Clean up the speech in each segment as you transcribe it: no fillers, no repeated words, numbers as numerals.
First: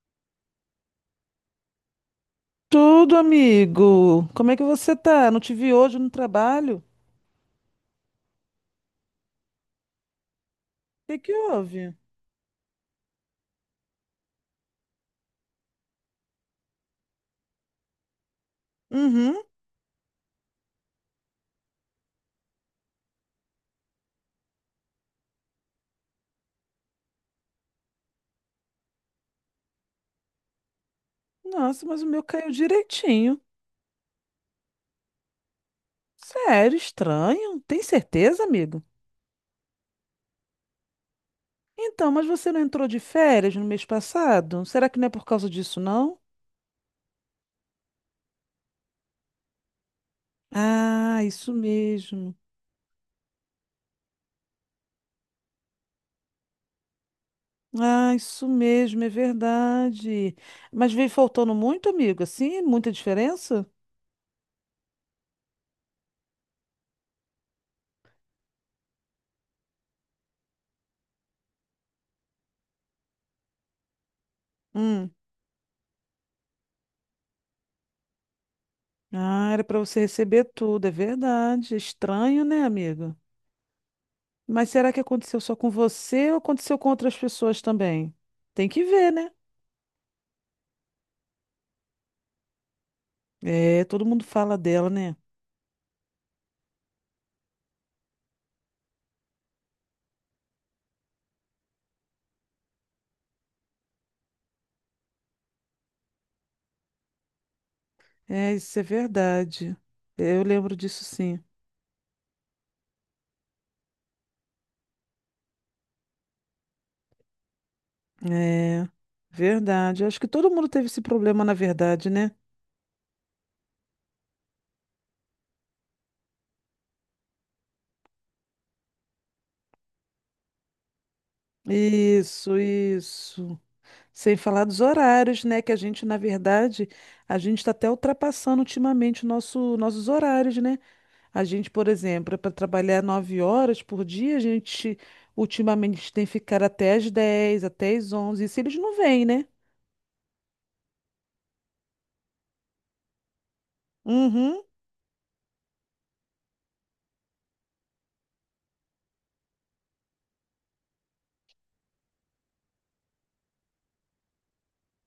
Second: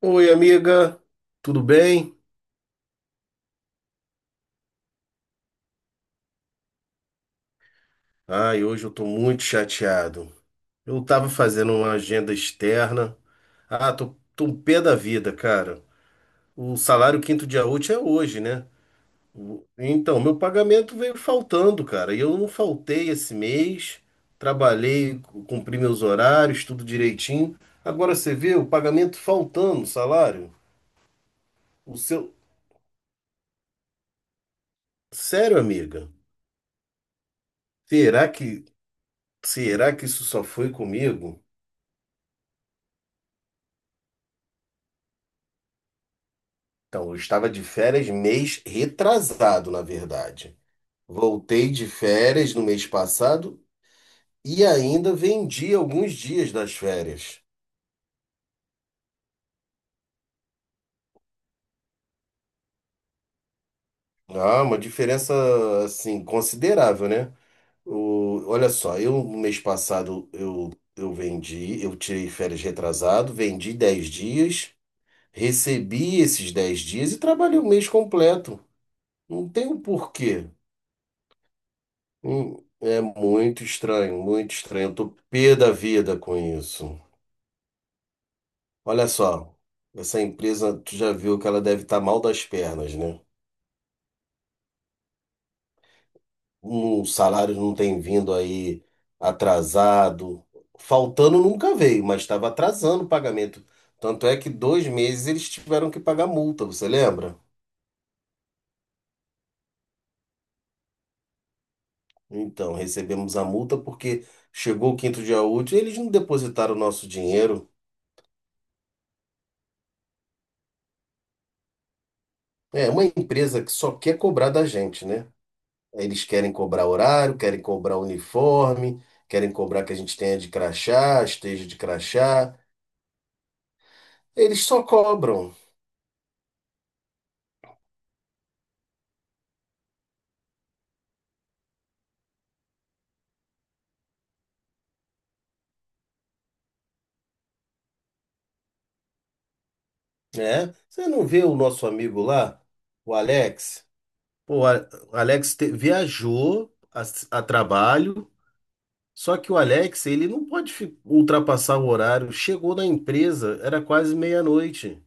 Oi, amiga, tudo bem? Tudo, amigo. Como é que você tá? Não te vi hoje no trabalho? Ai, hoje eu tô muito chateado. Eu O que tava que fazendo uma houve? agenda externa. Ah, tô um pé da vida, cara. O salário quinto dia útil é hoje, né? Uhum. Então, meu pagamento veio faltando, cara. E eu não faltei esse mês. Trabalhei, cumpri meus horários, tudo direitinho. Agora você vê o pagamento faltando, o salário. Nossa, O mas o meu seu. caiu direitinho. Sério, amiga? Sério, estranho. Tem Será certeza, que, amigo? será que isso só foi comigo? Então, mas você não entrou de férias no mês passado? Será que não é por causa disso, não? Então, eu estava de férias mês retrasado, na verdade. Ah, isso Voltei de mesmo. férias no mês passado e ainda vendi alguns dias das férias. Ah, isso mesmo, é verdade. Mas veio faltando muito, amigo, assim? Muita diferença? Ah, uma diferença assim considerável, né? Olha só, eu no mês passado eu vendi, eu tirei férias retrasado, vendi 10 dias, Hum. recebi esses 10 dias e trabalhei o mês completo. Não Ah, era tem pra o você receber porquê. tudo, é verdade. Estranho, né, É amigo? muito estranho, muito Mas estranho. será Eu que tô aconteceu só pé com da vida você com ou aconteceu com isso. outras pessoas também? Tem que Olha ver, né? só, essa empresa, tu já viu que ela deve estar mal das pernas, né? É, todo mundo fala dela, né? Um salário não tem vindo aí atrasado. Faltando nunca veio, mas estava atrasando o pagamento. Tanto é que 2 meses eles tiveram que pagar multa, você lembra? É, isso é verdade. É, eu lembro disso sim. Então, recebemos a multa porque chegou o quinto dia útil e eles não depositaram o nosso dinheiro. É, verdade. Eu acho que todo mundo teve esse problema, na verdade, né? É uma empresa que só quer cobrar da gente, né? Eles querem cobrar horário, querem cobrar uniforme, querem cobrar que a gente tenha de crachá, esteja de crachá. Isso, isso. Sem falar Eles dos só horários, cobram, né? Que a gente, na verdade, a gente está até ultrapassando ultimamente o nossos horários, né? A gente, por exemplo, para trabalhar 9 horas por dia, a gente ultimamente tem que ficar até as 10 até as 11 e se eles não vêm, né? né? Você não vê o nosso amigo lá, o Alex? Pô, Uhum. O Alex viajou a trabalho, só que o Alex, ele não pode ultrapassar o horário. Chegou na empresa, era quase meia-noite.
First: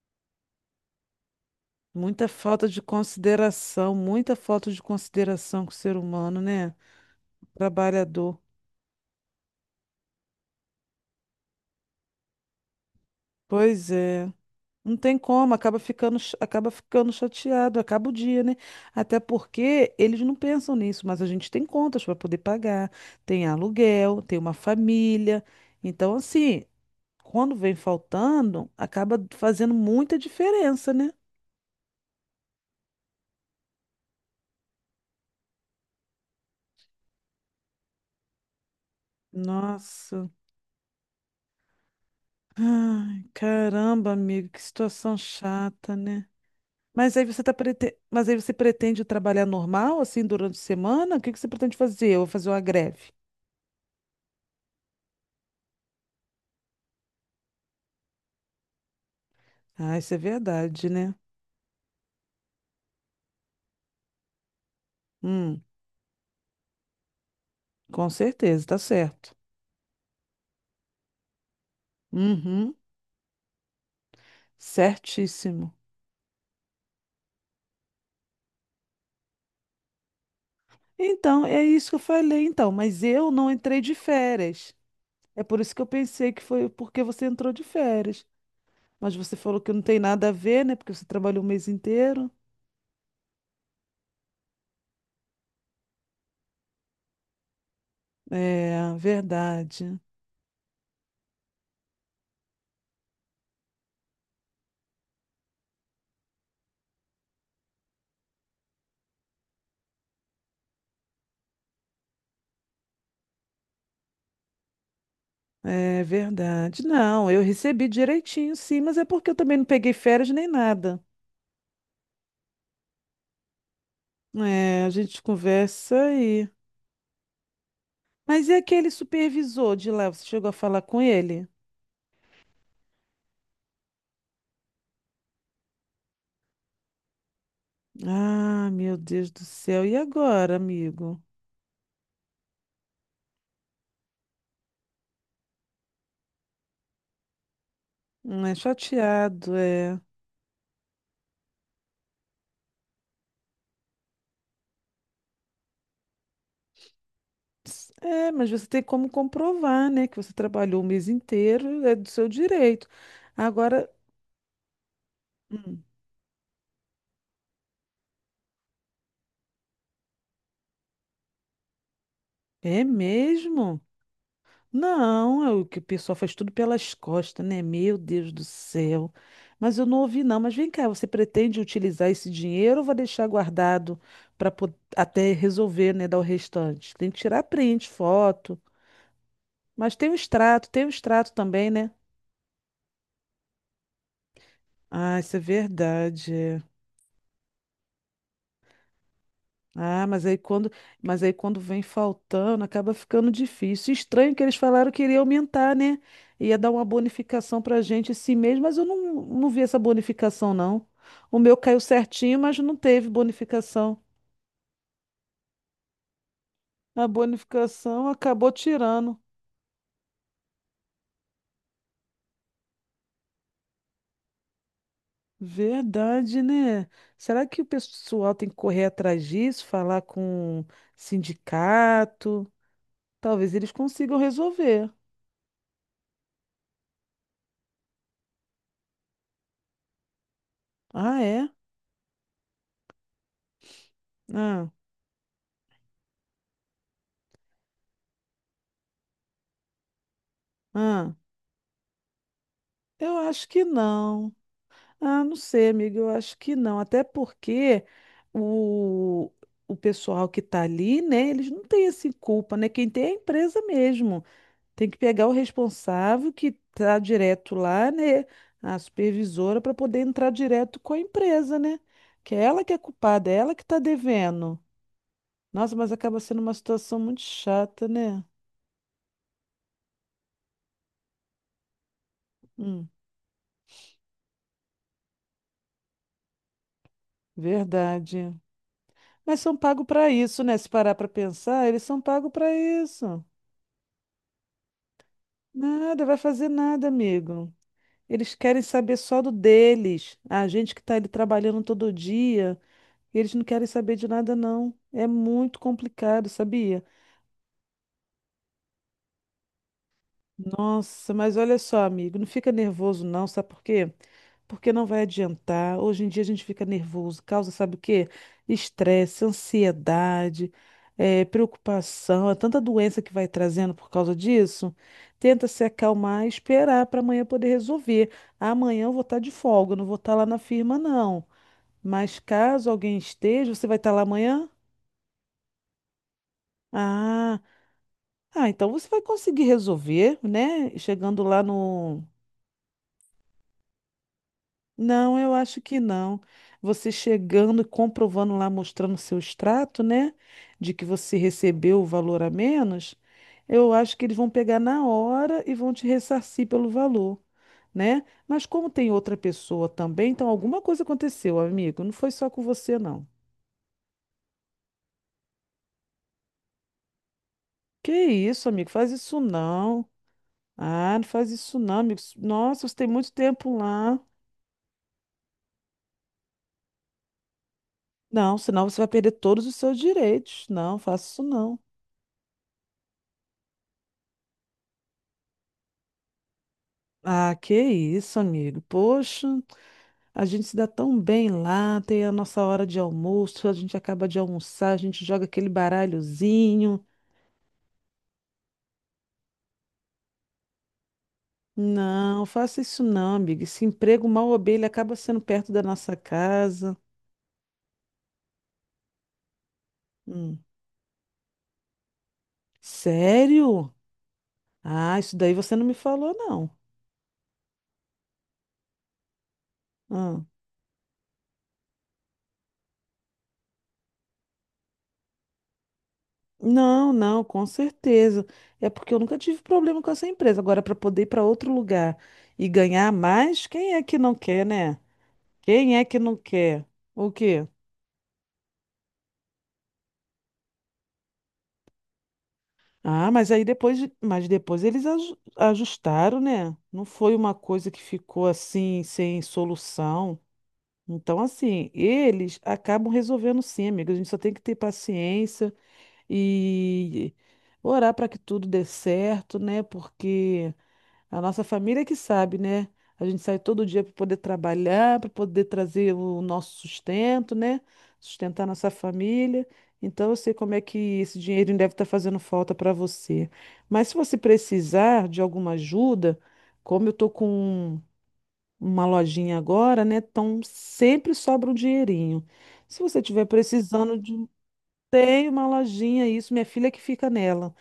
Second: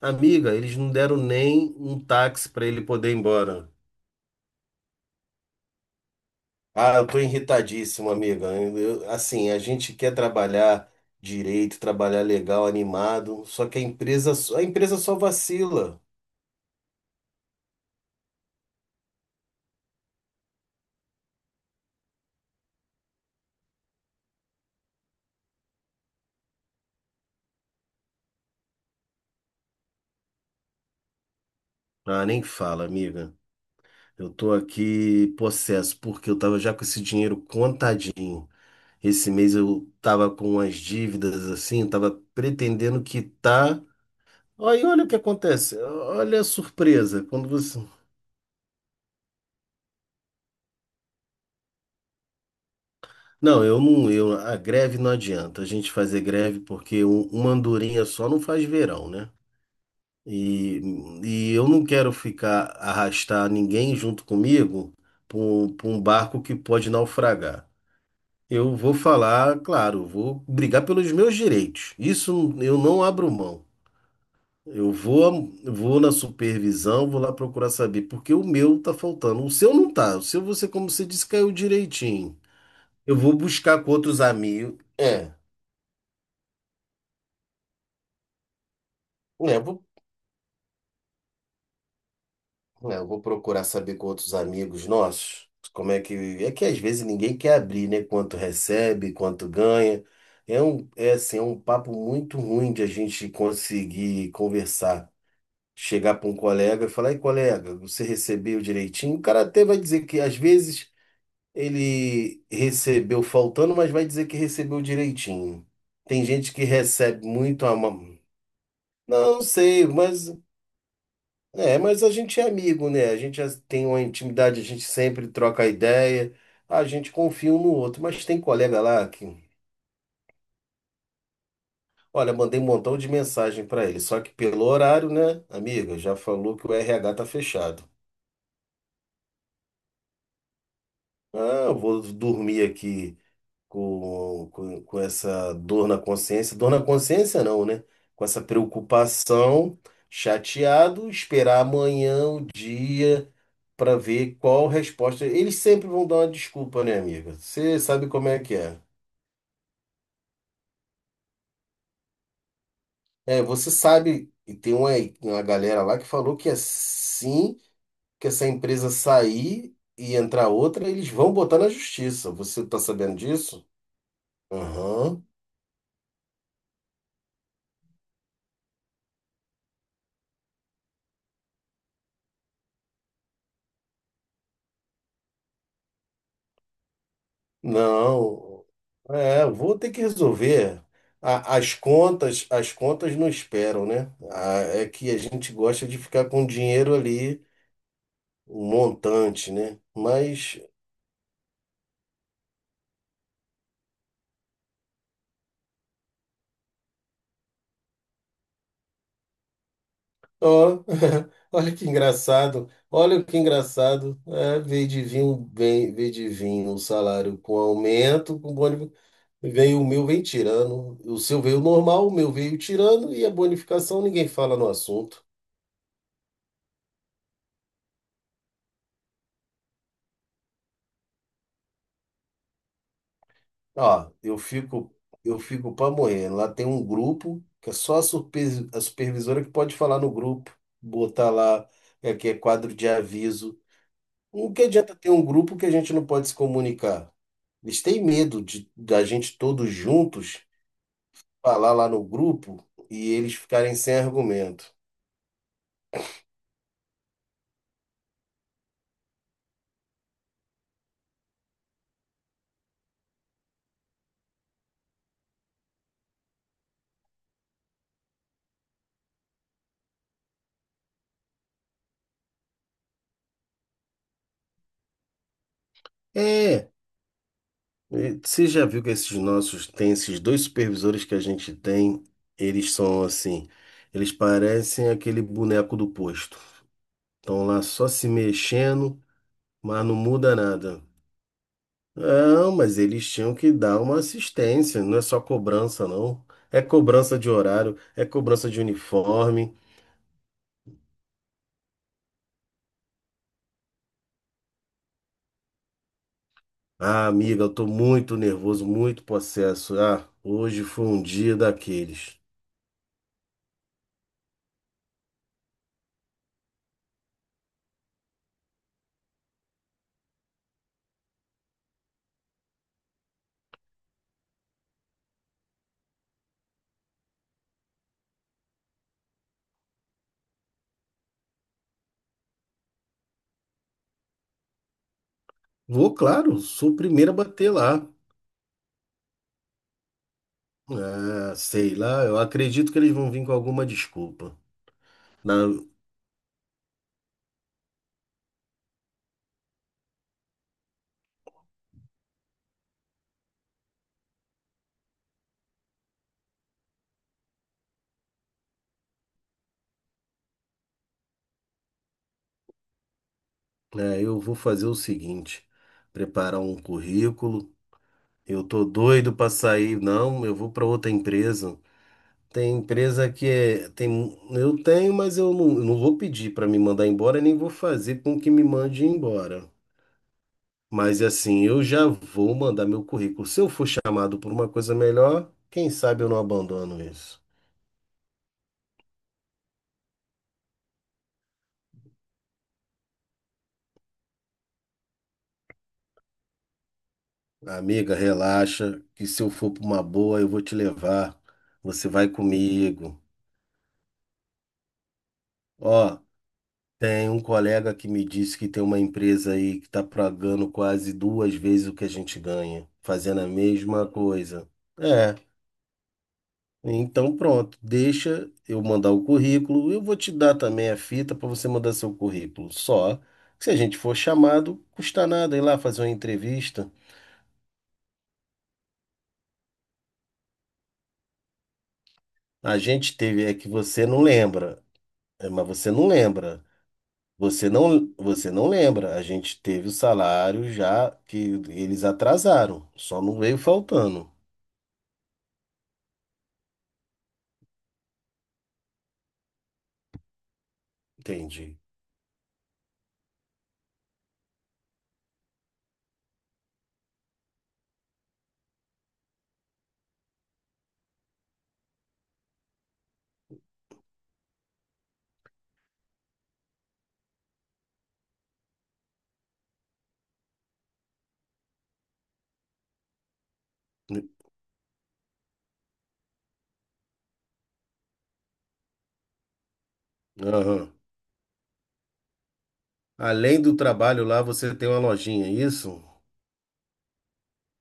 Amiga, eles não deram nem um Muita táxi para falta ele de poder ir embora. consideração, muita falta de consideração com o ser humano, né? Ah, eu tô irritadíssimo, Trabalhador. amiga. Assim, a gente quer trabalhar direito, trabalhar legal, animado, só que a Pois é. empresa, a Não empresa só tem como, acaba vacila. ficando, acaba ficando chateado, acaba o dia, né? Até porque eles não pensam nisso, mas a gente tem contas para poder pagar, tem aluguel, tem uma família. Então, assim, quando vem faltando, acaba fazendo muita diferença, né? Ah, nem fala, amiga. Eu tô aqui possesso, porque eu tava já com esse dinheiro contadinho. Esse mês eu Nossa. tava com umas dívidas assim, tava pretendendo Ai, quitar. caramba, amigo, que Aí olha o que situação acontece. chata, né? Olha a surpresa. Quando você Mas aí você pretende trabalhar normal, assim, durante a semana? O que que você pretende fazer? Eu vou fazer uma greve. Não, eu não, eu, a greve não adianta a gente fazer greve porque uma andorinha só não faz verão, né? Ah, isso é E, verdade, né? e eu não quero ficar arrastar ninguém junto comigo para Hum, pra um barco que pode naufragar. com certeza, Eu tá vou certo. falar, claro, vou brigar pelos meus direitos. Isso Uhum, eu não abro mão. Eu vou, certíssimo. vou na supervisão, vou lá procurar saber porque o meu tá faltando. O seu não tá. O seu você, como você disse, Então, caiu é isso que eu direitinho. falei, então, mas Eu eu vou não entrei buscar com de outros férias. amigos. É. É por isso que eu pensei que foi porque você entrou de férias. Mas você É, falou eu que não vou, tem nada a ver, né? Porque você trabalhou o mês inteiro. é, eu vou procurar saber com outros amigos nossos como é que. É que às vezes ninguém quer abrir, né? Quanto É, recebe, quanto verdade. ganha. É assim, é um papo muito ruim de a gente conseguir conversar. Chegar para um colega e falar, ei, colega, você recebeu direitinho? O cara até vai dizer que às vezes ele recebeu faltando, mas vai dizer que recebeu direitinho. É Tem gente que verdade. recebe Não, eu muito a recebi mão. direitinho, sim, mas é porque eu Não também não sei, peguei férias mas. nem nada. É, mas a gente é amigo, né? A gente já tem uma intimidade, a gente É, a gente sempre troca conversa ideia, aí. a gente confia um no outro, mas tem Mas e colega aquele lá que, supervisor de lá? Você chegou a falar com ele? olha, mandei um montão de mensagem pra ele, só que pelo horário, né, amiga, já falou que o RH tá fechado. Ah, meu Deus do céu. E agora, amigo? Ah, eu vou dormir aqui com essa dor na consciência não, né? Com essa É chateado, preocupação, é. chateado, esperar amanhã o dia, para ver qual resposta. Eles sempre vão dar uma desculpa, né, amiga? Você sabe como É, é mas que você é. tem como comprovar, né, que você trabalhou o mês inteiro, é do seu direito. É, você Agora. sabe, e tem uma galera Hum. lá que falou que assim que essa empresa sair e entrar outra, eles vão botar na justiça. Você tá É sabendo disso? mesmo? Aham. Não, é o que o pessoal faz tudo pelas costas, né? Meu Deus do céu. Mas eu não ouvi, não. Mas vem cá, você pretende utilizar esse dinheiro ou vai deixar guardado para até resolver, né? Dar o restante? Tem que tirar print, foto. Não. É, eu vou ter Mas que resolver. tem o extrato A- também, As né? contas, as contas não esperam, né? É que a Ah, isso é gente gosta de ficar verdade. com o É. dinheiro ali, um montante, né? Ah, Mas, mas aí quando vem faltando, acaba ficando difícil. Estranho que eles falaram que iria aumentar, né? Ia dar uma bonificação pra gente esse mês, mas eu não vi essa bonificação, ó, não. O meu olha caiu que certinho, mas engraçado, não teve olha que bonificação. engraçado. É, veio de vir um A salário com bonificação aumento, acabou com boni, tirando. veio o meu, vem tirando. O seu veio normal, o meu veio tirando e a bonificação ninguém fala no assunto. Verdade, né? Será que o pessoal tem que correr atrás disso, falar com sindicato? Talvez eles Ó, consigam eu resolver. fico, eu fico pra morrer. Lá tem um grupo que é só a supervisora que pode falar no grupo, Ah, botar é? lá, é que é quadro de aviso. O que Ah, adianta ter um grupo que a gente não pode se comunicar? Eles têm medo de da gente todos juntos ah. falar lá no grupo e Eu eles acho que ficarem sem não. argumento. Ah, não sei, amigo, eu acho que não. Até porque o, o pessoal que está ali, né, eles não têm assim culpa, né? Quem tem é a empresa mesmo. Tem que pegar o responsável que está direto lá, né, a supervisora, para poder entrar direto com a empresa, né? Que é ela que é culpada, é ela que está devendo. Nossa, mas acaba sendo uma É, situação muito chata, e né? você já viu que esses nossos, tem esses dois supervisores que a gente tem, eles Hum, são assim, eles parecem aquele boneco do posto. Estão lá só se verdade. mexendo, Mas são mas pagos não para muda isso, né? Se nada. parar para pensar, eles são pagos para Não, mas eles isso. tinham que dar uma assistência, não é só cobrança, Nada, vai não. fazer É nada, cobrança de amigo. horário, é Eles cobrança querem de saber só do uniforme. deles. A gente que tá ali trabalhando todo dia, eles não querem saber de nada, não. É muito complicado, sabia? Ah, amiga, eu tô muito nervoso, muito possesso. Ah, hoje foi um Nossa, mas dia olha só, daqueles. amigo, não fica nervoso não, sabe por quê? Porque não vai adiantar. Hoje em dia a gente fica nervoso, causa, sabe o quê? Estresse, ansiedade, preocupação, é tanta doença que vai trazendo por causa disso. Tenta se acalmar e esperar para amanhã poder resolver. Amanhã eu vou estar de folga, eu não vou estar lá na firma, não. Mas caso alguém esteja, você vai estar lá amanhã? Vou, claro, sou o primeiro a Ah, bater lá. ah, então você vai conseguir resolver, né? Chegando Ah, lá sei no... lá, eu acredito que eles vão vir com alguma desculpa. Não, eu Na- acho que não. Você chegando e comprovando lá, mostrando o seu extrato, né? De que você recebeu o valor a menos, eu acho que eles vão pegar na hora e vão te ressarcir pelo valor, né? Mas como tem outra pessoa também, então alguma coisa aconteceu, amigo. Não foi só com você, não. é, eu vou fazer o seguinte: preparar um currículo. Que Eu isso, tô amigo? Faz doido isso pra sair. não. Não, eu vou pra outra Ah, não faz isso empresa. não, amigo. Tem Nossa, você tem empresa muito que tempo é, tem, lá. eu tenho, mas eu não, não vou pedir pra me mandar embora, nem vou fazer com que Não, me senão você mande vai perder todos embora. os seus direitos. Não, Mas faça isso assim, não. eu já vou mandar meu currículo. Se eu for chamado por uma coisa melhor, quem sabe eu não abandono isso. Ah, que isso, amigo. Poxa, a gente se dá tão bem lá, tem a nossa hora de almoço, a gente acaba de almoçar, a gente joga aquele baralhozinho. Amiga, relaxa, que se eu for para uma boa, eu vou te levar. Você vai Não, faça isso comigo. não, amigo. Esse emprego mal ou bem, ele acaba sendo perto da nossa Ó, casa. tem um colega que me disse que tem uma empresa aí que está Hum. pagando quase duas vezes o que a gente ganha, fazendo a Sério? mesma coisa. Ah, É. isso daí você não me falou, não. Então, pronto, deixa eu mandar o currículo. Eu vou te Ah. dar também a fita para você mandar seu currículo. Só que se a gente for chamado, custa nada ir lá fazer uma entrevista. Não, não, com certeza. É porque eu nunca tive problema com essa empresa. Agora, para poder ir para outro lugar e A ganhar gente teve, é mais, que quem é você que não não quer, lembra, né? é, mas você Quem é não que não lembra. quer? O quê? Você não lembra. A gente teve o salário já que eles atrasaram, só Ah, não veio faltando. mas depois eles ajustaram, né? Não foi uma coisa que ficou assim, sem solução. Então, Entendi. assim, eles acabam resolvendo sim, amiga. A gente só tem que ter paciência e orar para que tudo dê certo, né? Porque a nossa família que sabe, né? A gente sai todo dia para poder trabalhar, para poder trazer o nosso sustento, né? Sustentar nossa família. Então, eu sei como é que esse dinheirinho deve estar fazendo falta para você. Mas se você precisar de alguma ajuda, como eu tô com uma lojinha agora, né? Então, Aham. sempre sobra um dinheirinho. Se você estiver Além do precisando trabalho lá, de você tem uma lojinha, tem é uma isso? lojinha, isso, minha filha que fica nela.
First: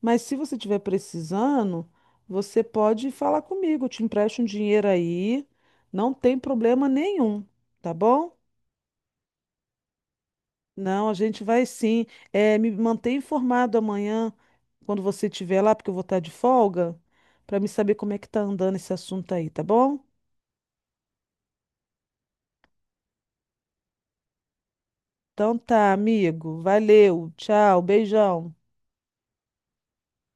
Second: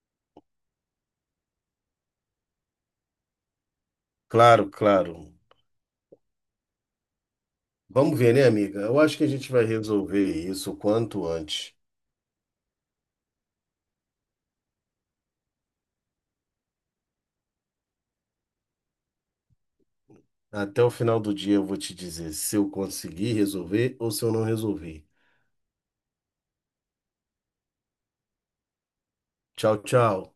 Mas se você estiver precisando, você pode falar comigo, eu te empresto um Claro, dinheiro claro. aí, não tem problema nenhum, tá Vamos ver, bom? né, amiga? Eu acho que a gente vai resolver isso o Não, a quanto gente vai antes. sim. É, me mantém informado amanhã, quando você estiver lá, porque eu vou estar de folga, para me saber como é que tá andando esse assunto aí, tá bom? Até o final do dia eu vou te dizer se eu conseguir resolver ou se eu não resolvi. Então tá, amigo. Valeu, tchau, beijão. Tchau, tchau.